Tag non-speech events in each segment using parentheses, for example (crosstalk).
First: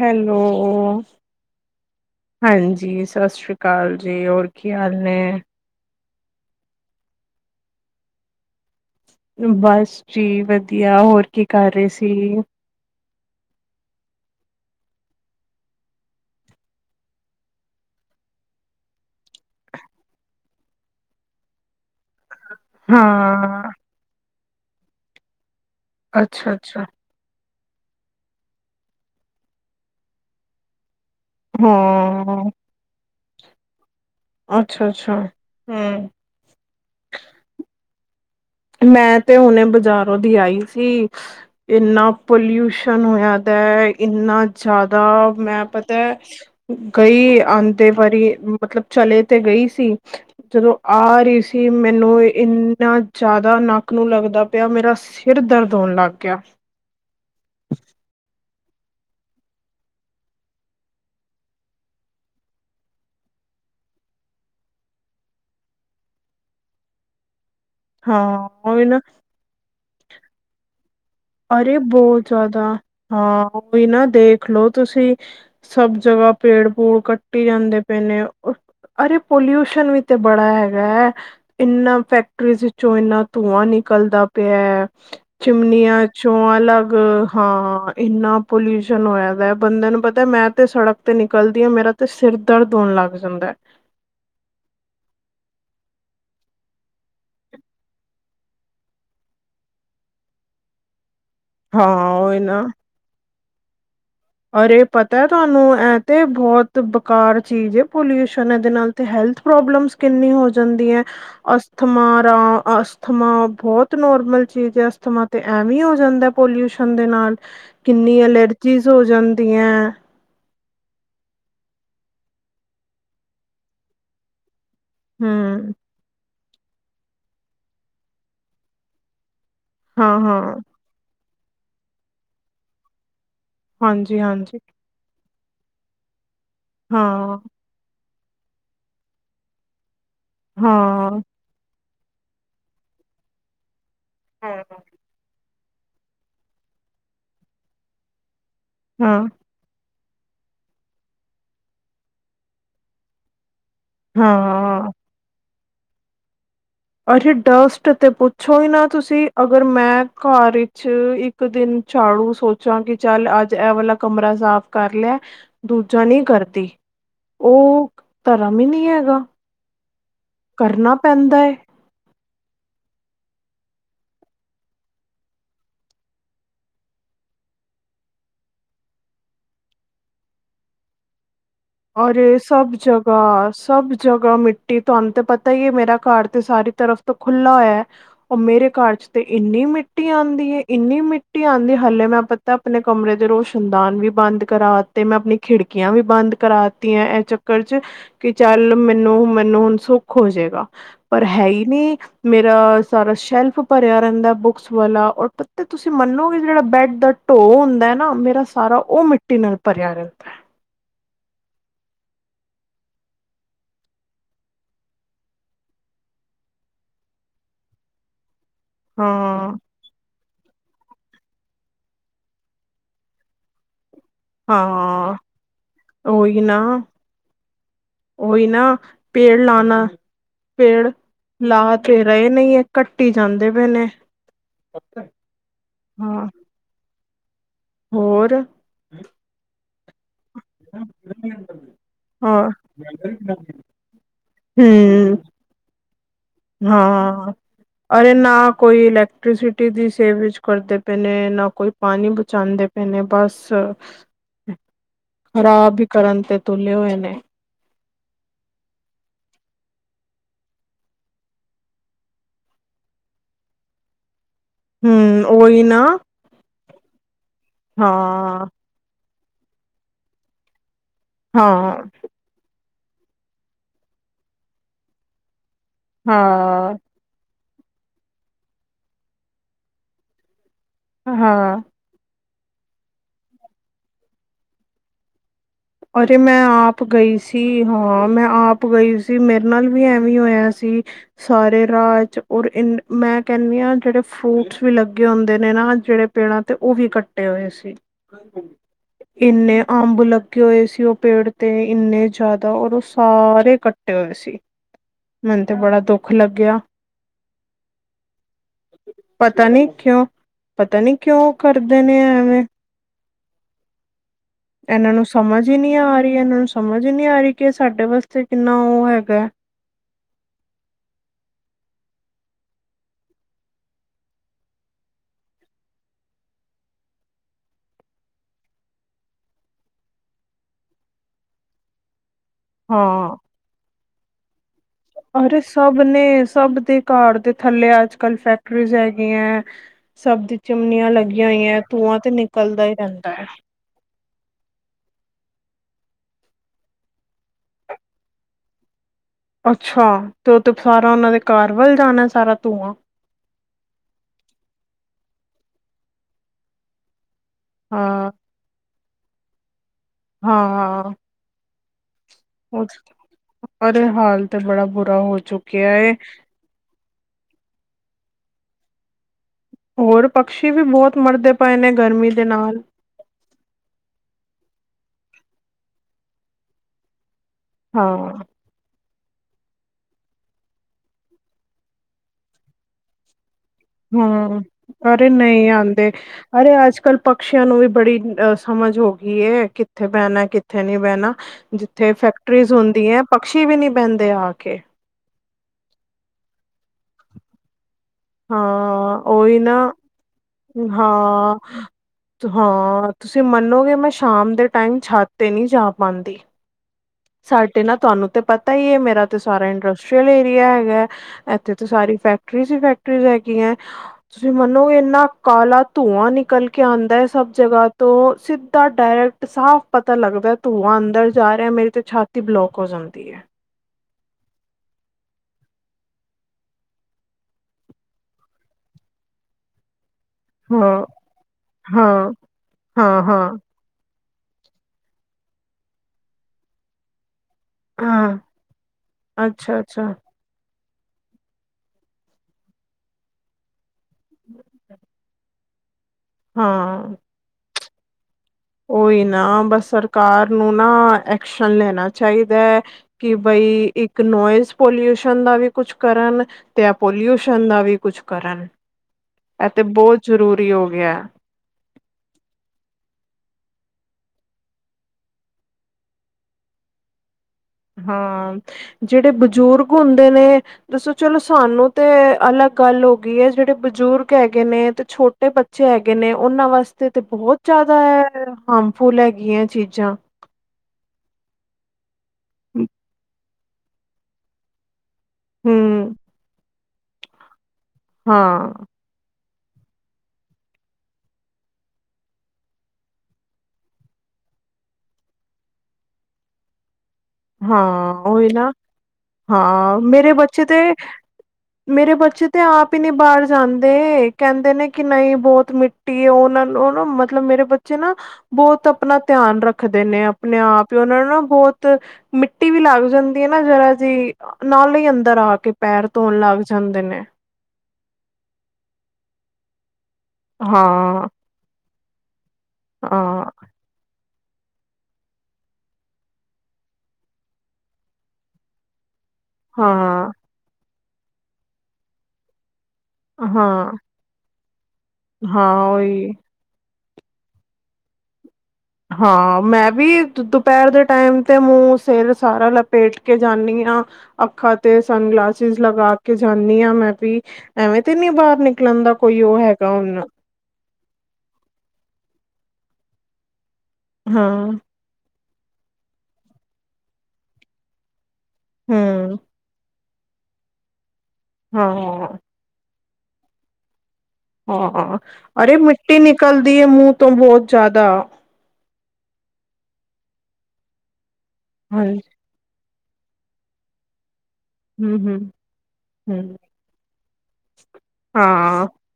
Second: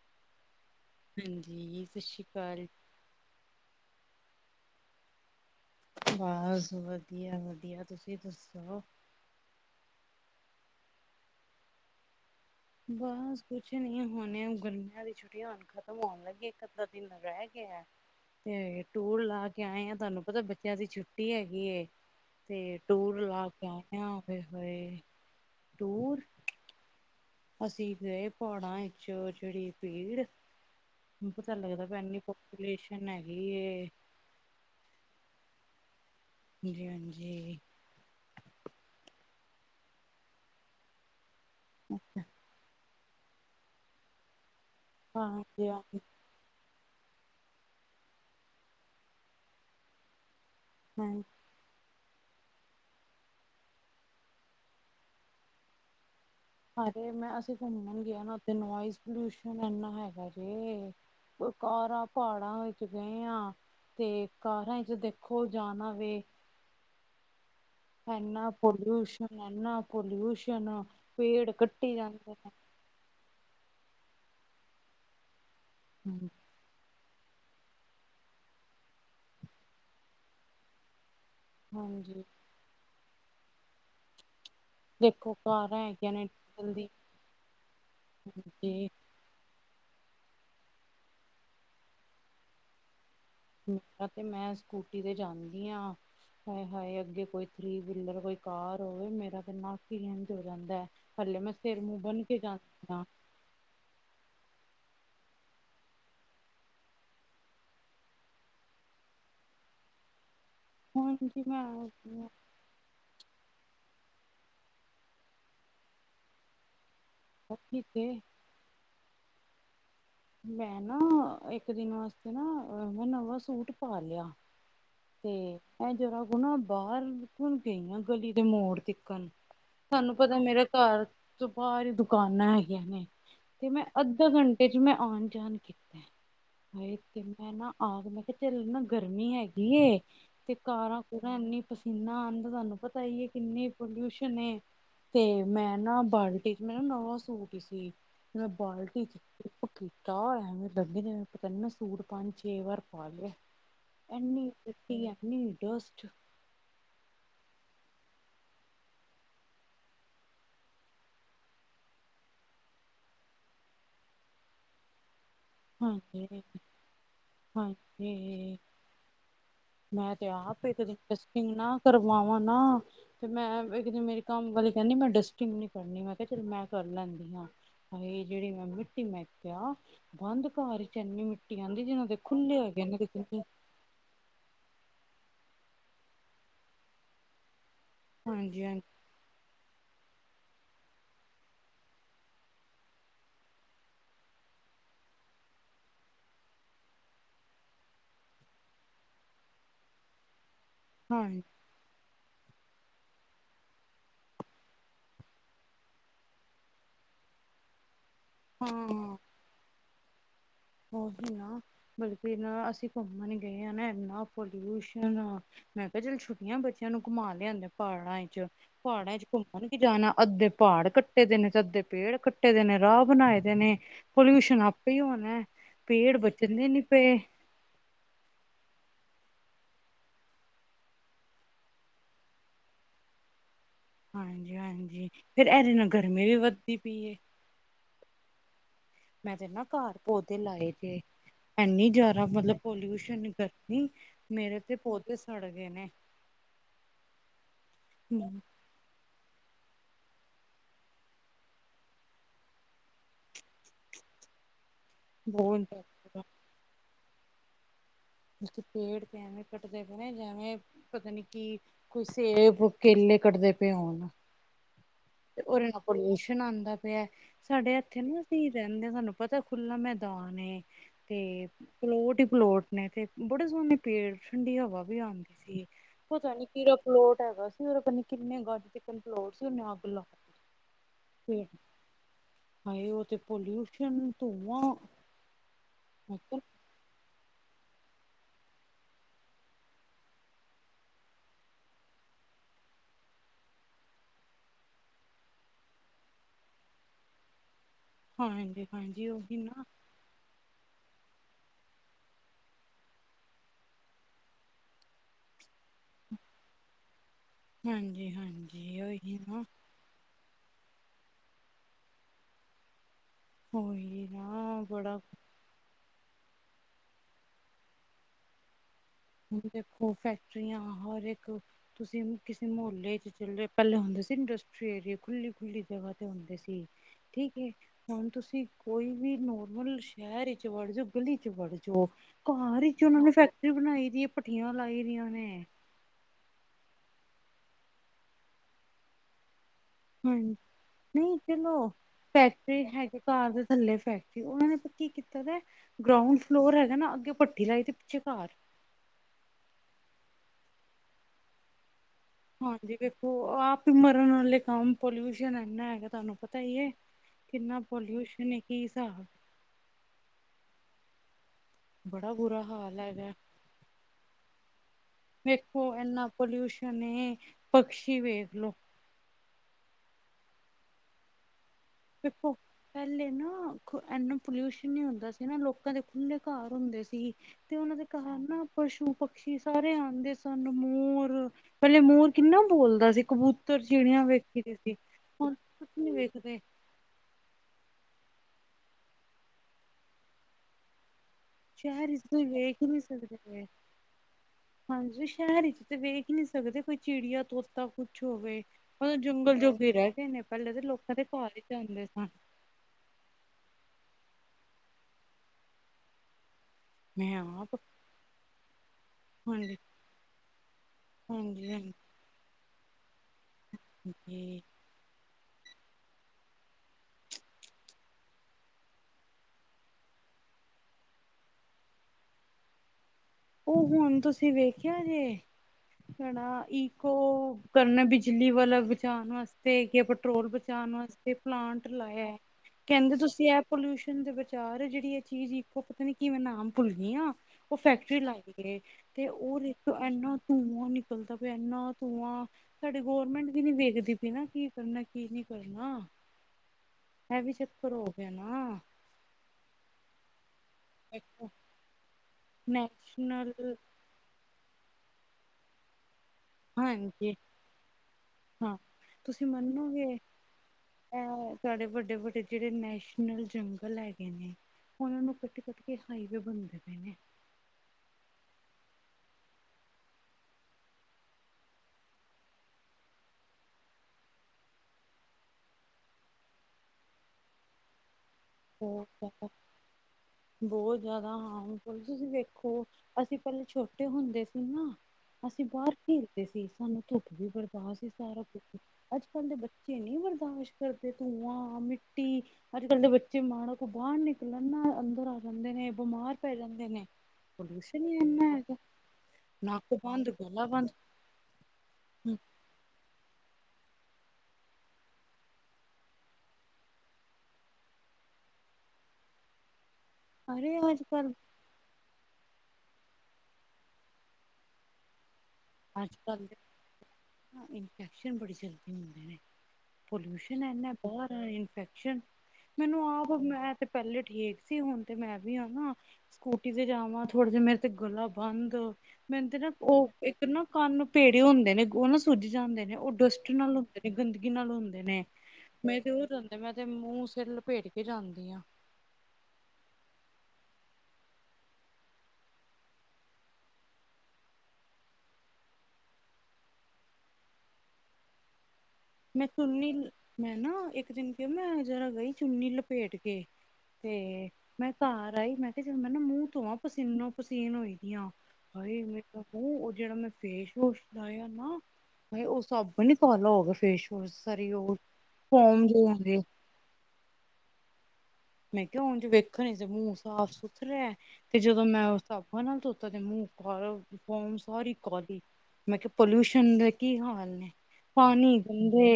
Hello. ਹਾਂਜੀ, ਸ਼ਾਸਰੀ ਕਾਲ ਕਾਲ ਜੀ, ਹੋਰ ਕੀ ਹਾਲ ਨੇ ਬਸ, ਵਧੀਆ-ਵਧੀਆ, ਤੁਸੀ ਦੱਸੋ ਬਸ ਜੀ, ਵਧੀਆ, ਹੋਰ ਕੀ ਕਰ ਰੇ ਸੀ? ਬਸ ਕੁਛ ਨੀ ਹੁਣ ਗਰਮਿਆਂ ਦੀਆ ਛੁੱਟੀਆਂ ਹੁਣ ਖਤਮ ਹੋਣ ਲਗੀ ਇਕ ਅੱਧਾ ਦਿਨ ਰਹਿ ਗਿਆ। ਤੇ ਟੂਰ ਲਾ ਕੇ ਆਏ ਆ ਤੁਹਾਨੂੰ ਪਤਾ ਬੱਚਿਆਂ ਦੀ ਛੁੱਟੀ ਹੈਗੀ ਤੇ ਟੂਰ ਲਾ ਕੇ ਹਾਂ ਆਣੇ ਓਏ ਹੋਏ ਅੱਛਾ-ਅੱਛਾ, ਅਸੀ ਗਏ ਪਹਾੜਾਂ ਵਿੱਚ ਜਿਹੜੀ ਭੀੜ (unintelligible) ਲੱਗਦਾ ਇਨੀ ਹਾਂ ਪਾਪੂਲੇਸ਼ਨ ਹੈਗੀ ਏ। ਹਾਂ, ਜੀ ਹਾਂਜੀ- ਮੈਂ ਤੇ ਹੁਣੇ ਬਾਜ਼ਾਰੋ ਦੀ ਆਈ ਸੀ ਇਨਾ ਹਾਂਜੀ, ਪੋਲੂਸ਼ ਨੂੰ ਹੋਏ ਦਾ ਇਨਾ ਜ਼ਿਆਦਾ ਮੈਂ ਹਾਂਜੀ ਪਤਾ ਗਈ ਆਂਦੇ ਵਾਰੀ ਮਤਲਬ ਚਲੇ ਤੇ ਗਈ ਸੀ ਜਦੋ ਆ ਹਾਂਜੀ, ਰਹੀ ਸੀ ਮੈਨੂੰ ਇਨਾ ਜ਼ਿਆਦਾ ਨੱਕ ਨੂੰ ਲੱਗਦਾ ਪਿਆ ਮੇਰਾ ਸਿਰ ਦਰਦ ਹੋਣ ਲੱਗ ਗਿਆ ਹਾਏ ਮੈਂ ਅਸੀਂ ਘੁੰਮਣ ਗਿਆ ਨਾ ਉਥੇ ਨੋਆਈਸ ਪਲੂਸ਼ਨ ਇਨਾ ਹੈਗਾ ਜੇ ਬਕਾਰ ਪਹਾੜਾਂ ਵਿਚ ਗਏ ਆ। ਤੇ ਕਾਰਾਂ ਚ ਦੇਖੋ ਜਾਣਾ ਵੇ। (inaudible) ਹਾਂ ਐਨਾ ਉਹੀ ਨਾ ਪਲਊਸਨ ਐਨਾ ਪਲਊਸਨ ਅਰੇ ਬਹੁਤ ਜ਼ਿਆਦਾ ਹਾਂ, ਉਹੀ ਨਾ ਦੇਖਲੋ ਤੁਸੀਂ ਸਭ ਨੇ ਜਗ੍ਹਾ ਪੇੜ ਪੂੜ ਕੱ ਟੀ ਜਾਦੇ ਪਏ ਨੇ ਅਰੇ ਪਲੂਊਸ਼ਨ ਵੀ ਤੇ ਬੜਾ ਹੈਗਾ। ਇਨਾ ਹਾਂਜੀ ਫੈਕਟਰੀਜ ਵਿੱਚੋ ਇਨਾ ਧੂਆਂ ਨਿਕਲਦਾ ਪਿਆ ਦੇਖੋ ਕਾਰਾਂ ਚਿਮਨੀਆਂ ਹੈਗੀਆਂ ਨੇ ਚੋਂ ਡੀਜ਼ਲ ਦੀ ਅਲੱਗ ਹਾਂ ਇਨਾ ਤੇ ਪੋਲੂਸ਼ਨ ਹੋਇਆ ਦਾ ਬੰਦੇ ਨੂੰ ਪਤਾ ਮੈਂ ਤੇ ਸੜਕ ਤੇ ਨਿਕਲਦੀ ਆ ਮੇਰਾ ਤੇ ਸਿਰ ਦਰਦ ਹੋਣ ਲੱਗ ਜਾ ਮੇਰਾ ਤੇ ਮੈਂ ਸਕੂਟੀ ਤੇ ਜਾਣੀ ਆ। ਹਾਏ ਹਾਏ, ਅੱਗੇ ਕੋਈ ਥਰੀ ਵ੍ਹੀਲਰ ਕੋਈ ਕਾਰ ਹੋਵੇ ਮੇਰਾ ਤੇ ਨੱਕ ਹੀ ਲੂਜ ਹੋ ਜਾਂਦਾ। ਹਲੇ ਮੈਂ ਸਿਰ ਮੂੰਹ ਹਾਂ ਬਣ ਕੇ ਉਹੀ ਨਾ ਜਾਂਦੀ ਆ। ਅਰੇ ਪਤਾ ਤੁਹਾਨੂੰ ਇਹ ਤੇ ਬਹੁਤ ਬੇਕਾਰ ਚੀਜ਼ ਪੋਲੂਸ਼ਨ ਇਹਦੇ ਨਾਲ ਤੇ ਹੈਲਥ ਪ੍ਰੋਬਲਮ ਕਿੰਨੀ ਹੋ ਜਾਂਦੀ ਐ ਹਾਂਜੀ ਅਸਥਮਾ ਮੈਂ ਰ ਅਸਥਮਾ ਬਹੁਤ ਨੋਰਮਲ ਚੀਜ਼ ਅਸਥਮਾ ਤੇ ਐਵੇ ਹੀ ਹੋ ਜਾਂਦਾ ਪੋਲੂਸ਼ਨ ਦੇ ਨਾਲ ਕਿੰਨੀ ਕਿਤੇ ਐਲਰਜੀ ਹੋ ਜਾਦੀਆਂ ਮੈਂ ਨਾ ਇਕ ਦਿਨ ਵਾਸਤੇ ਨਾ ਮੈਂ ਨਵਾ ਸੂਟ ਪਾ ਲਿਆ ਤੇ ਹਮ ਐ ਜਰਾ ਕੂ ਨਾ ਬਾਹਰ ਗਈਆਂ ਗਲੀ ਦੇ ਮੋੜ ਤਿਕਣ ਹਾਂ ਤੁਹਾਨੂੰ ਪਤਾ ਹਾਂ ਮੇਰੇ ਘਰ ਚ' ਬਾਹਰੀ ਦੁਕਾਨਾਂ ਹੈਗੀਆਂ ਨੇ ਤੇ ਮੈਂ ਹਾਂਜੀ ਅੱਧਾ ਹਾਂਜੀ ਘੰਟੇ ਚ ਮੈਂ ਆਣ ਜਾਣ ਕੀਤੀ ਤੇ ਹਾਂ ਮੈ ਨਾ ਆਕੇ ਮੈ ਕਿਹਾ ਚੱਲ ਨਾ ਗਰਮੀ ਹੈਗੀ। ਐ। ਤੇ ਕਾਰਾਂ ਹਾਂ ਕੂਰਾ ਐਨੀ ਪਸੀਨਾ ਆਂਦਾ ਤੁਹਾਨੂੰ ਪਤਾ ਹੀ ਹੈ। ਕਿਨੇ ਪੋਲਿਊਸ਼ਨ ਏ ਹਾਂ ਤੇ ਮੈਂ ਨਾ ਬਾਲਟੀ ਮੇਰਾ ਨਵਾਂ ਸੂਟ ਸੀ। ਮੈਂ ਬਾਲਟੀ ਚ ਹਾਂ ਉਹ ਕੀਤਾ ਐਵੇ ਡਰਦੀ ਜਿਵੇਂ ਪਤਾ ਨਹੀ ਮੈਂ ਸੂਟ ਪੰਜ ਛੇ ਵਾਰ ਪਾ ਲਿਆ। ਐਨੀ ਹਾਂ ਮਿੱਟੀ ਐਨੀ ਡੱਸਟ ਅਰੇ ਡੱਸਟ ਤੇ ਪੁਛੋ ਹੀ ਨਾ ਤੁਸੀ ਅਗਰ ਮੈਂ ਘਰ ਵਿੱਚ ਇੱਕ ਦਿਨ ਚਾੜੂ ਸੋਚਾ ਕਿ ਚੱਲ ਅੱਜ ਇਹ ਵਾਲਾ ਕਮਰਾ ਸਾਫ਼ ਕਰ ਲਿਆ। ਦੂਜਾ ਨਹੀ ਹਾਏ ਕਰਦੀ ਉਹ ਹਾਏ ਧਰਮ ਈ ਨੀ ਹੈਗਾ। ਮੈਂ ਤੇ ਆਪ ਇਕ ਕਰਨਾ ਦਿਨ ਪੈਂਦਾ ਏ ਡੱਸਟਿੰਗ ਨਾ ਕਰਵਾ ਤੇ ਮੈਂ ਇਕ ਦਿਨ ਮੇਰੀ ਕੰਮ ਵਾਲੀ ਕਹਿੰਦੀ ਮੈਂ ਡੱਸਟਿੰਗ ਨੀ ਕਰਨੀ ਨੀ ਮੈਂ ਕਿਹਾ ਚੱਲ ਮੈਂ ਕਰ ਲੈਂਦੀ ਹਾਏ ਜਿਹੜੀ ਮੈਂ ਮਿੱਟੀ ਮੈਂ ਕਿਆ ਬੰਦ ਕਾਰ ਵਿੱਚ ਐਨੀ ਮਿੱਟੀ ਆਂਦੀ ਜਿਨਾਂ ਦੇ ਅਰੇ ਖੁੱਲੇ ਸਭ ਹੈਗੇ ਨੇ ਜਗਾ ਸਭ ਜਗਾ ਮਿੱਟੀ ਤੁਹਾਨੂੰ ਤਾ ਪਤਾ ਈ ਐ। ਮੇਰਾ ਘਰ ਤੇ ਸਾਰੀ ਤਰਫ਼ ਤੋਂ ਖੁੱਲਾ ਹੋਇਆ। ਉਹ ਹਾਂਜੀ ਹਾਂਜੀ ਮੇਰੇ ਘਰ ਚ ਤੇ ਇੰਨੀ ਮਿੱਟੀ ਮਿੱਟੀ ਆਂਦੀ ਏ, ਇੰਨੀ ਮਿੱਟੀ ਆਂਦੀ ਏ, ਹਲ਼ੇ ਮੈਂ ਪਤਾ ਆਪਣੇ ਕਮਰੇ ਦੇ ਰੋਸ਼ਨਦਾਨ ਵੀ ਬੰਦ ਕਰਾ ਤੇ, ਮੈਂ ਆਪਣੀ ਖਿੜਕੀਆਂ ਵੀ ਬੰਦ ਕਰਾਤੀਆਂ, ਇਹ ਚੱਕਰ ਚ ਕਿ ਚੱਲ ਮੈਨੂੰ, ਮੈਨੂੰ ਹੁਣ ਸੁੱਖ ਹੋਜੇਗਾ। ਹਾਂ ਪਰ ਹੈਈ ਨੀ ਮੇਰਾ ਸਾਰਾ ਸ਼ੈਲਫ ਭਰਿਆ ਰਹਿੰਦਾ ਬੁੱਕਸ ਵਾਲਾ ਔਰ ਪਤਾ ਤੁਸੀਂ ਮੰਨੋਗੇ ਜਿਹੜਾ ਬੈੱਡ ਦਾ ਢੋ ਹੁੰਦਾ ਨਾ ਮੇਰਾ ਸਾਰਾ ਉਹ ਹਾਂ ਮਿੱਟੀ ਨਾਲ ਭਰਿਆ ਰਹਿ ਉਹੀ ਨਾ, ਬਲਕਿ ਨਾ ਅਸੀਂ ਘੁੰਮਣ ਗਏ ਆ ਨਾ, ਇੰਨਾ ਪੋਲਿਊਸ਼ਨ ਮੈਂ ਕਿਹਾ ਚਲ ਛੁੱਟੀਆਂ ਬੱਚਿਆਂ ਨੂੰ ਘੁੰਮਾ ਲਿਆਂਦੇ ਆ ਪਹਾੜਾਂ ਚ, ਪਹਾੜਾਂ ਚ ਹਾਂ ਘੁੰਮਣ ਕਿ ਜਾਣਾ ਅੱਧੇ ਪਹਾੜ ਕੱਟੇ ਦੇ ਨੇ, ਤੇ ਅੱਧੇ ਪੇੜ ਕੱਟੇ ਦੇ ਨੇ, ਰਾਹ ਬਣਾਏ ਦੇ ਨੇ ਪਲਊਸ਼ਨ ਆਪੇ ਈ ਹੋਣਾ। ਪੇੜ ਓਹੀ ਨਾ ਬਚਦੇ ਨੀ ਪਏ ਓਹੀ ਨਾ। ਪੇੜ ਲਾਣਾ, ਪੇੜ ਲਾ ਤੇ ਰਹੇ ਨਹੀਂ ਏ ਕੱਟੀ ਜਾਂਦੇ ਪਏ ਨੇ ਹਾਂਜੀ- ਹਾਂਜੀ, ਫੇਰ ਇਹਦੇ ਨਾਲ ਗਰਮੀ ਹਾਂ ਵੀ ਵੱਧਦੀ ਪਈ ਏ। ਹੋਰ। ਮੈਂ ਤੇ ਨਾ ਘਰ ਪੌਦੇ ਲਾਏ ਹਾਂ ਦੇ ਇਨੀ ਜ਼ਿਆਦਾ ਮਤਲਬ ਪੋਲਿਊਸ਼ਨ ਨ ਗਰਮੀ, ਮੇਰੇ ਤੇ ਪੌਦੇ ਹੂੰ ਸੜ ਗਏ ਨੇ। ਹਾਂ। ਅਰੇ ਨਾ ਕੋਈ ਇਲੈਰਸਿਟੀ ਰਟੀ ਦੀ ਸੇਵ ਵਿੱਚ ਕਰਦੇ ਪਏ ਨੇ, ਨਾ ਕੋਈ ਪਾਣੀ ਬਚਾਂਦੇ ਪਏ ਨੇ ਬਸ ਖਰਾਬ ਬਹੁਤ ਹੀ ਕਰਨ ਤੇ ਤੁਲੇ ਹੋਏ ਨੇ। ਪੇੜ ਤੇ ਐਵੇਂ ਕੱਟਦੇ ਪਏ ਨੇ, ਜਿਵੇਂ ਪਤਾ ਨੀ ਕੀ ਕੋਈ ਸੇਬ, ਕੇਲੇ ਕਟਦੇ ਪਏ ਹੋਣ। ਹੂੰ, ਉਹੀ ਉਹਦੇ ਨਾਲ ਨਾ। ਪੋਲਿਊਸ਼ਨ ਆਉਂਦਾ ਸਾਡੇ ਇੱਥੇ ਨ ਹਾਂ ਅਸੀਂ ਰਹਿੰਦੇ ਹਾਂ, ਸਾਨੂੰ ਪਤਾ ਖੁਲਾ ਮੈਦਾਨ ਏ ਤੇ ਹਾਂ ਪਲੋਟ ਹੀ ਪਲੋਟ ਨੇ, ਤੇ ਬੜੇ ਸੋਹਣੇ ਪੇੜ, ਠੰਡੀ ਹਵਾ ਵੀ ਆਂਉਦੀ ਸੀ। ਪਤਾ ਨੀ ਕਿਹੜਾ ਹਾਂ ਪਲੋਟ ਹੈਗਾ ਸੀ। ਔਰ ਪਤਾ ਨੀ ਕਿੰਨੇ ਗੰਜ ਚ ਪਲੋਟ ਸੀ, ਉਹਨੇ ਅੱਗ ਲ ਹਾਂ। ਹਾਏ! ਉਹ ਤੇ ਪੋਲਿਊਸ਼ਨ, ਧੂੰਆਂ ਅਰੇ ਮੈਂ ਆਪ ਗਈ ਸੀ। ਹਾਂ, ਮੈਂ ਆਪ ਗਈ ਸੀ ਮੇਰੇ ਨਾਲ ਵੀ ਐਵੇਂ ਹੋਇਆ ਸੀ। ਸਾਰੇ ਰਾਹ ਚ ਮੈਂ ਕਹਿਨੀ ਹਾਂ ਜਿਹੜੇ ਫਰੂਟਸ ਵੀ ਲੱਗੇ ਹੁੰਦੇ ਨੇ ਨਾ, ਜਿਹੜੇ ਪੇੜਾਂ ਤੇ ਉਹ ਵੀ ਕੱਟੇ ਹੋਏ ਸੀ। ਹਾਂਜੀ, -ਹਾਂਜੀ, ਉਹੀ ਇੰਨੇ ਨਾ। ਅੰਬ ਲੱਗੇ ਹੋਏ ਸੀ। ਉਹ ਪੇੜ ਤੇ ਇੰਨੇ ਜ਼ਿਆਦਾ ਔਰ ਉਹ ਸਾਰੇ ਕੱਟੇ ਹੋਏ ਸੀ। ਤੇ ਬੜਾ ਦੁੱਖ ਲੱਗਿਆ। ਹਾਂਜੀ ਹਾਂਜੀ ਉਹੀ ਨਾ ਪਤਾ ਨੀ ਕਿਉਂ, ਪਤਾ ਨਹੀਂ ਕਿਉਂ ਕਰਦੇ ਨੇ ਐਵੇਂ? ਔਹੀ। ਇਹਨਾਂ ਨੂੰ ਸਮਝ ਹੀ ਨਹੀਂ ਆ ਰਹੀ, ਇਹਨਾਂ ਨੂੰ ਸਮਝ ਹੀ ਨਹੀਂ ਆ ਰਹੀ ਕਿ ਸਾਡੇ ਵਾਸਤੇ ਕਿੰਨਾ ਉਹ ਹੈ। ਦੇਖੋ ਫੈਕਟਰੀਆਂ ਹਰ ਇੱਕ ਤੁਸੀ ਕਿਸੇ ਮੁਹੱਲੇ ਚ ਪਹਿਲੇ ਹੁੰਦੇ ਸੀ ਇੰਡਸਟਰੀ ਏਰੀ ਖੁੱਲੀ-ਖੁੱਲੀ ਜਗਾ ਤੇ ਹੁੰਦੇ ਸੀ। ਠੀਕ ਏ, ਹੁਣ ਤੁਸੀਂ ਕੋਈ ਵੀ ਨੋਰਮਲ ਸ਼ਹਿਰ ਚ ਵੜ ਜਾਓ, ਗਲੀ ਚ ਵੜ ਜਾਓ। ਘਰ ਇਚ ਉਹਨਾਂ ਨੇ ਹਾਂ ਫੈਕਟਰੀ ਬਣਾਈ। ਦੀ ਹੈ ਭੱਠੀਆਂ ਲਾਈ ਦੀਆਂ ਨੇ ਅਰੇ ਸਭ ਨੇ, ਸਭ ਦੇ ਘਰ ਦੇ ਥੱਲੇ, ਅੱਜ-ਕੱਲ ਫੈਕਟਰੀਜ਼ ਹੈਗੀਆਂ। ਸਭ ਹਾਂਜੀ, ਦੀ ਚਿਮਨੀਆਂ ਨਹੀਂ ਲੱਗੀਆਂ ਹੋਈਆਂ ਚਲੋ, ਧੂੰਆਂ ਤੇ ਪੈਸੇ ਨਿਕਲਦਾ ਹੀ ਹੈਗੇ ਰਹਿੰਦਾ ਹੈ ਕਾਰ ਦੇ ਥੱਲੇ ਫੈਕਟਰੀ ਉਹਨਾਂ ਨੇ ਕੀ ਕੀਤਾ ਦਾ ਏ, ਗਰਾਊਂਡ ਫਲੋਰ ਹੈਗਾ ਨਾ ਅੱਗੇ ਭੱਠੀ ਲਾਈ ਤੇ ਪਿੱਛੇ ਕਾਰ ਅੱਛਾ। ਤੇ ਉਹ ਤੇ ਸਾਰਾ ਉਹਨਾਂ ਦੇ ਕਾਰ ਵੱਲ ਜਾਣਾ ਸਾਰਾ ਧੂੰਆਂ ਹਾਂਜੀ ਵੇਖੋ, ਆਪ ਹੀ ਮਰਨ ਆਲੇ ਕੰਮ ਪੋਲਿਊ ਸ਼ਨ ਇਨਾ ਹੈਗਾ ਤੁਹਾਨੂੰ ਪਤਾ ਈ ਏ। ਕਿੰਨਾ ਹਾਂ ਪੋਲਊਸ਼ਨ ਕੀ ਸਾਬ ਹਾਂ। ਬੜਾ ਬੁਰਾ ਹਾਲ ਹੈਗਾ। ਅਰੇ, ਹਾਲ ਤੇ ਬੜਾ ਬੁਰਾ ਹੋ ਵੇਖੋ ਚੁੱਕਿਆ ਹੈ ਇਨਾ ਪੋਲਿਊਸ਼ਨ ਏ, ਪਸ਼ੀ ਵੇਖਲੋ? ਹੋਰ ਪਕਸ਼ੀ ਵੀ ਬਹੁਤ ਮਰਦੇ ਪਏ ਨੇ ਗਰਮੀ ਦੇ ਦੇਖੋ, ਨਾਲ ਪਹਿਲੇ ਨਾ ਇਹਨਾ ਪੋਲਿਊਸ਼ਨ ਨਹੀਂ ਹੁੰਦਾ ਸੀ ਨਾ। ਲੋਕਾਂ ਦੇ ਖੁੱਲੇ ਘਰ ਹੁੰਦੇ ਸੀ। ਤੇ ਉਹਨਾਂ ਦੇ ਹਾਂ ਘਰ ਨਾ ਪਸ਼ੂ- ਪਕਸ਼ੀ ਸਾਰੇ ਆਉਂਦੇ ਸਨ। ਮੋਰ! ਪਹਿਲੇ ਮੋਰ ਕਿੰਨਾ ਬੋਲਦਾ ਸੀ। ਕਬੂਤਰ ਚਿੜੀਆਂ ਹਮ! ਵੇਖੀ ਦੀ ਸੀ। ਅਰੇ ਹੁਣ ਨਹੀਂ ਕੁਛ ਆਉਂਦੇ। ਨੀ ਵੇਖਦੇ ਅਰੇ ਅੱਜ ਅੱਜ ਕੱਲ੍ਹ ਪਕਸ਼ੀਆਂ ਨੂੰ ਵੀ ਬੜੀ ਅ ਸਮਝ ਹੋ ਗਈ ਹੈ। ਕਿੱਥੇ ਬਹਿਣਾ! ਕਿੱਥੇ ਨਹੀਂ ਬਹਿਣਾ। ਸ਼ਹਿਰ ਜਿੱਥੇ ਵਿੱਚ ਕੋਈ ਫੈਕਟਰੀਜ਼ ਵੇਖ ਹੀ ਨਹੀਂ ਹੁੰਦੀ ਹੈ। ਸਕਦੇ ਪਏ। ਪਕਸ਼ੀ ਵੀ ਨੀ ਬੈਂਦੇ ਆਕੇ। ਹਾਂਜੀ ਸ਼ਹਿਰ ਵਿਚ ਤੇ ਵੇਖ ਹੀ ਨਹੀਂ ਸਕਦੇ। ਕੋਈ ਚਿੜੀਆਂ, ਤੋਤਾ। ਕੁਛ ਹੋਵੇ। ਹਾਂ ਉਹੀ ਜੰਗਲ ਨਾ ਜੋਗੀ ਰਹਿ ਗਏ ਨੇ। ਪਹਿਲੇ ਤੇ ਲੋਕਾਂ ਦੇ ਘਰ ਹਾਂ, ਹੀ ਜਾਂਦੇ ਸਨ। ਤੁ- ਹਾਂ ਤੁਸੀਂ ਮੰਨੋਗੇ। ਮੈਂ ਸ਼ਾਮ ਦੇ ਟਾਈਮ ਛੱਤ ਤੇ ਨਹੀਂ ਜਾ ਪਾਉਂਦੀ। ਮੈਂ ਆਪ ਸਾਡੇ ਨਾ ਤੁਹਾਨੂੰ ਤੇ ਪਤਾ ਹੀ ਹੈ। ਮੇਰਾ ਤੇ ਸਾਰਾ ਹਾਂਜੀ ਇੰਡਸਟਰੀਅਲ ਏਰੀਆ ਹੈਗਾ। ਹਾਂਜੀ ਇੱਥੇ ਤਾਂ ਸਾਰੀ ਫੈਕਟਰੀ ਫੈਕਟਰੀ ਹੈਗੀ ਹੈ। ਤੁਸੀਂ ਹਾਂਜੀ। ਮੰਨੋਗੇ, ਇੰਨਾ ਕਾਲਾ ਧੂੰਆਂ ਨਿਕਲ ਕੇ ਆਉਂਦਾ ਹੈ ਸਭ ਜਗ੍ਹਾ ਤੋਂ। ਸਿੱਧਾ ਡਾਇਰੈਕਟ ਸਾਫ਼ ਪਤਾ ਲੱਗਦਾ ਧੂੰਆਆਂ ਅੰਦਰ ਜਾ ਰਿਹਾ। ਮੇਰੀ ਤੇ ਛਾਤੀ ਬਲੋਕ ਹੋ ਜਾਂਦੀ ਹੈ। ਉਹ ਹੁਣ ਤੁਸੀਂ ਵੇਖਿਆ ਜੇ (unintelligible) ਪੈਟਰੋਲ ਬਚਾਉਣ ਹਾਂ, ਵਾਸਤੇ ਪਲਾਂਟ ਲਾਇਆ। ਹਾਂ, ਕਹਿੰਦੇ ਹਾਂ, ਤੁਸੀਂ ਹਾਂ, ਇਹ ਪੋਲਯੂਸ਼ਨ ਦੇ ਵਿਚਾਰ ਹੈ। ਜਿਹੜੀ ਇਹ ਚੀਜ਼ ਇੱਕੋ ਪਤਾ ਨੀ ਕਿ ਮੈਂ ਨਾਮ ਭੁੱਲ ਗਈ ਆ। (unintelligible) ਲਦਾ ਹਾਂ ਵੀ ਅੱਛਾ, ਅੱਛਾ ਇਨਾ ਧੂੰਆਂ। ਸਾਡੀੇ ਗੌਰਮੈਂਟ ਵੀ ਨੀ ਵੇਖਦੀ ਪ ਨਾ। ਕੀ ਕਰਨਾ ਕੀ ਨਹੀਂ (unintelligible) ਹਾਂ ਇਹ ਵੀ ਚੱਕਰ ਹੋ ਗਿਆ ਨਾ ਉਹੀ ਨਾ ਬਸ ਸਰਕਾਰ ਨੂੰ ਨਾ ਐਕਸ਼ਨ ਲੈਣਾ ਚਾਹੀਦਾ। ਕਿ ਨੈਸ਼ਨਲ ਬਈ ਇੱਕ ਨੋਇਜ਼ ਪੋਲਿਊਸ਼ਨ ਦਾ ਵੀ ਕੁਛ ਕਰਨ ਤੇ ਹਾਂਜੀ ਪੋਲਿਊਸ਼ਨ ਦਾ ਵੀ ਕੁਛ ਕਰਨ। ਹਾਂ। ਤੁਸੀਂ ਇਹ ਤੇ ਮੰਨੋਗੇ ਬਹੁਤ ਜ਼ਰੂਰੀ ਹੋ ਗਿਆ। ਇਹ ਸਾਡੇ ਵੱਡੇ ਵੱਡੇ ਜਿਹੜੇ ਨੈਸ਼ਨਲ ਜੰਗਲ ਲੈ ਗਏ ਨੇ ਹੁਣ ਉਹਨੂੰ ਕੱਟ ਕੱਟ ਕੇ ਹਾਈਵੇ ਬਣਦੇ ਪਏ ਨੇ। ਹਾਂ ਜਿਹੜੇ ਬਜ਼ੁਰਗ ਹੁੰਦੇ ਨੇ ਦੱਸੋ ਚਲੋ ਸਾਨੂੰ ਤੇ ਅਲੱਗ ਗੱਲ ਹੋ ਗਈ ਹੈ। ਜਿਹੜੇ ਬਜ਼ੁਰਗ ਹੈਗੇ ਨੇ ਤੇ ਛੋਟੇ ਬੱਚੇ ਹੈਗੇ ਨੇ ਉਹਨਾਂ ਵਾਸਤੇ ਤੇ ਬਹੁਤ ਜ਼ਿਆਦਾ ਬਹੁਤ ਹਾਰਮਫੁਲ ਜ਼ਿਆਦਾ ਹੈਗੀਆਂ ਚੀਜ਼ਾਂ। ਬਹੁਤ ਜ਼ਿਆਦਾ ਹਾਂ। ਤੁਸੀਂ ਵੇਖੋ ਅਸੀਂ ਪਹਿਲੇ ਛੋਟੇ ਹੁੰਦੇ ਸੀ ਨਾ ਅਸੀਂ ਬਾਹਰ ਹਮ ਖੇਡਦੇ ਸੀ। ਸਾਨੂੰ ਧੁੱਪ ਵੀ ਬਰਦਾਸ਼ ਸੀ। ਸਾਰਾ ਕੁਛ ਅੱਜ ਹਾਂ ਅੱਜ ਕੱਲ ਦੇ ਬੱਚੇ ਨੀ ਬਰਦਾਸ਼ਤ ਕਰਦੇ। ਧੂੰਆਂ, ਮਿੱਟੀ ਅੱਜ ਕੱਲ ਦੇ ਬੱਚੇ ਮਾੜ ਕੋ ਬਾਹਰ ਨਿਕਲਣ ਨਾ! ਅੰਦਰ ਆ ਜਾਂਦੇ ਨੇ। ਬਿਮਾਰ ਪੈ ਜਾਂਦੇ ਨੇ। ਪੋਲਿਊਸ਼ਨ ਹਾਂ ਹੀ ਉਹੀ ਇੰਨਾ ਨਾ ਹੈਗਾ ਨੱਕ ਹਾਂ ਬੰਦ ਮੇਰੇ ਬੱਚੇ ਗਲਾ ਤੇ ਬੰਦ ਮੇਰੇ ਬੱਚੇ ਤੇ ਆਪ ਹੀ ਨੇ ਬਾਹਰ ਜਾਂਦੇ। ਕਹਿੰਦੇ ਨੇ ਕਿ ਨਹੀਂ ਬਹੁਤ ਮਿੱਟੀ ਹੈ। ਉਹਨਾਂ ਨੂੰ ਨਾ ਮਤਲਬ ਮੇਰੇ ਬੱਚੇ ਨਾ ਬਹੁਤ ਆਪਣਾ ਧਿਆਨ ਰੱਖਦੇ ਨੇ। ਆਪਣੇ ਅਰੇ ਆਪ ਹੀ। ਉਹਨਾਂ ਨੂੰ ਨਾ ਅੱਜ-ਕੱਲ੍ਹ ਬਹੁਤ ਮਿੱਟੀ ਵੀ ਲੱਗ ਜਾਂਦੀ ਹੈ ਨਾ ਜਹੜਾ ਜੀ ਨਾਲ ਹੀ ਅੰਦਰ ਆ ਕੇ ਕੇ ਪੈਰ ਧੋਣ ਅੱਜ-ਕੱਲ੍ਹ ਲੱਗ ਜਾਂਦੇ ਨੇ। ਨਾ ਇਨਫੈਕਸ਼ਨ ਬੜਾ ਜਲਦੀ ਹੋਂਦਏ ਨੇ। ਪੋਲੂਸ਼ਨ ਇਨ੍ਹਾਂ ਹਾਂ ਹੈ। ਇੰਫੈਕਸ਼ਨ ਮੈਨੂੰ ਆਪ ਹਾਂ ਮੈਂ ਤੇ ਪਹਿਲੇ ਠੀਕ ਸੀ। ਹੁਣ ਤੇ ਮੈਂ ਵੀ ਆ ਨਾ ਸਕੂਟੀ ਤੇ ਜਾਵਾਂ ਥੋੜੇ ਜਹੇ ਮੇਰੇ ਤੇ ਗਲਾ ਬੰਦ ਹਾਂ (unintelligible) ਕੰਨ ਪੇੜੇ ਹੁੰਦੇ ਨੇ। ਉਹ ਨਾ ਸੁੱਜ ਜਾਂਦੇ ਨੇ। ਉਹ ਡਸਟ ਨਾਲ ਹਾਂ ਹੁੰਦੇ ਨੇ। ਗੰਦਗੀ ਨਾਲ ਹੁੰਦੇ ਨੇ। ਹਾਂ ਮੈਂ ਤੇ ਉਹ ਉਹੀ ਜਾਂਦਾ। ਮੈਂ ਤੇ (unintelligible) ਹਾਂ ਮੈਂ ਵੀ ਦੁਪਹਿਰ ਦੇ ਟਾਈਮ ਤੇ ਮੂੰਹ ਸਿਰ ਸਾਰਾ ਲਪੇਟ ਕੇ ਜਾਂਦੀ ਹਾਂ। ਅੱਖਾਂ ਤੇ ਸਨਗਲਾਸਿਸ ਲਗਾ ਕੇ ਜਾਂਦੀ ਹ ਮੈਂ ਵੀ। ਐਵੇਂ ਤੇ ਨੀ ਬਾਹਰ ਨਿਕਲ ਨਿਕਲਣ ਦਾ ਕੋਈ। ਮੈਂ ਉਹ ਹੈਗਾ ਚੁੰਨੀ ਹੁਣ। ਮੈਂ ਨਾ ਇੱਕ ਦਿਨ ਕਿਹਾ ਮੈਂ ਜਰਾ ਗਈ ਚੁੰਨੀ ਲਪੇਟ ਕੇ ਤੇ ਹਾਂ ਮੈਂ ਘਰ ਆਈ। ਮੈਂ ਕਿਹਾ ਚ ਮੈਂ ਮੂੰਹ ਧੋਵਾਂ ਪਸੀਨੋ ਪਸੀਨ ਹੋਈ ਦੀਆਂ ਹਾਏ ਹਮ ਮੂੰਹ ਜਿਹੜਾ ਮੈਂ ਫੇਸ ਵਾਸ਼ ਲਾਇਆ ਨਾ ਹਾਂ (unintelligible) ਹਾਂ, ਉਹ ਹਾਂ ਅਰੇ ਫੋਮ ਜੇ ਮਿੱਟੀ ਹੁੰਦੀ ਨਿਕਲਦੀ ਹੈ ਮੂੰਹ ਤੋਂ ਬਹੁਤ ਜ਼ਿਆਦਾ। ਮੈਂ ਕਿਹਾ ਹੁਣ ਜ ਵੇਖਣ ਤੇ ਮੂੰਹ ਸਾਫ਼ ਸੁਥਰਾ ਤੇ ਜਦੋਂ ਮੈਂ ਹਾਂਜੀ ਉਸ ਆਪਾਂ ਨਾਲ ਓਦਾ ਮੂਹ ਕਾਲਾ ਯੂਨੀਫੋਮ ਸਾਰੀ ਹਮ ਕਾਲੀ ਹਮ ਮੈਂ ਕਿਹਾ ਹਮ ਪੋਲਊਸ਼ਨ ਦੇ ਕੀ ਹਾਲ ਨੇ ਪਾਣੀ ਹਾਂ ਗੰਦੇ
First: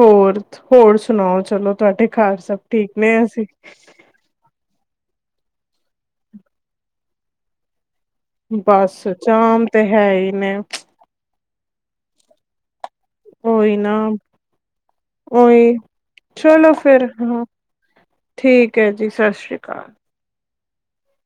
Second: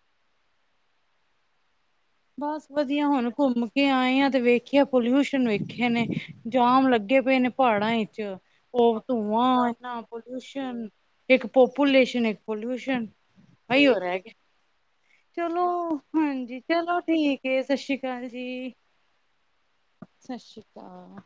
ਹੋਰ, ਹੋਰ ਸੁਣਾਓ ਚਲੋ। ਤੁਹਾਡੇ ਘਰ ਸਭ ਬਸ ਠੀਕ ਵਧੀਆ ਨੇ ਹੁਣ ਅਸੀਂ ਘੁੰਮ ਕੇ ਆਏ ਆ ਤੇ ਵੇਖਿਆ ਪੋਲਿਊਸ਼ਨ (unintelligible) ਵੇਖੇ ਨੇ ਜਾਮ ਲੱਗੇ ਪਏ ਨੇ ਪਹਾੜਾਂ ਉਹ ਬਸ ਜਾਮ ਧੂੰਆਂ ਤੇ ਐਨਾ ਹੈ ਹੀ ਨੇ ਪੋਲਿਊਸ਼ਨ ਇੱਕ ਪੋਪੂਲੇਸ਼ਨ ਇੱਕ ਪੋਲਊਸ਼ਨ ਉਹੀ ਨਾ ਚਲੋ ਉਹੀ ਹਾਂਜੀ ਚਲੋ ਫਿਰ ਹਾਂ ਠੀਕ ਏ ਸਤਿ ਸ਼੍ਰੀ ਅਕਾਲ ਜੀ ਠੀਕ ਹੈ ਜੀ, ਸਤਿ ਸ੍ਰੀ ਅਕਾਲ। ਸਤਿ ਸ਼੍ਰੀ ਅਕਾਲ।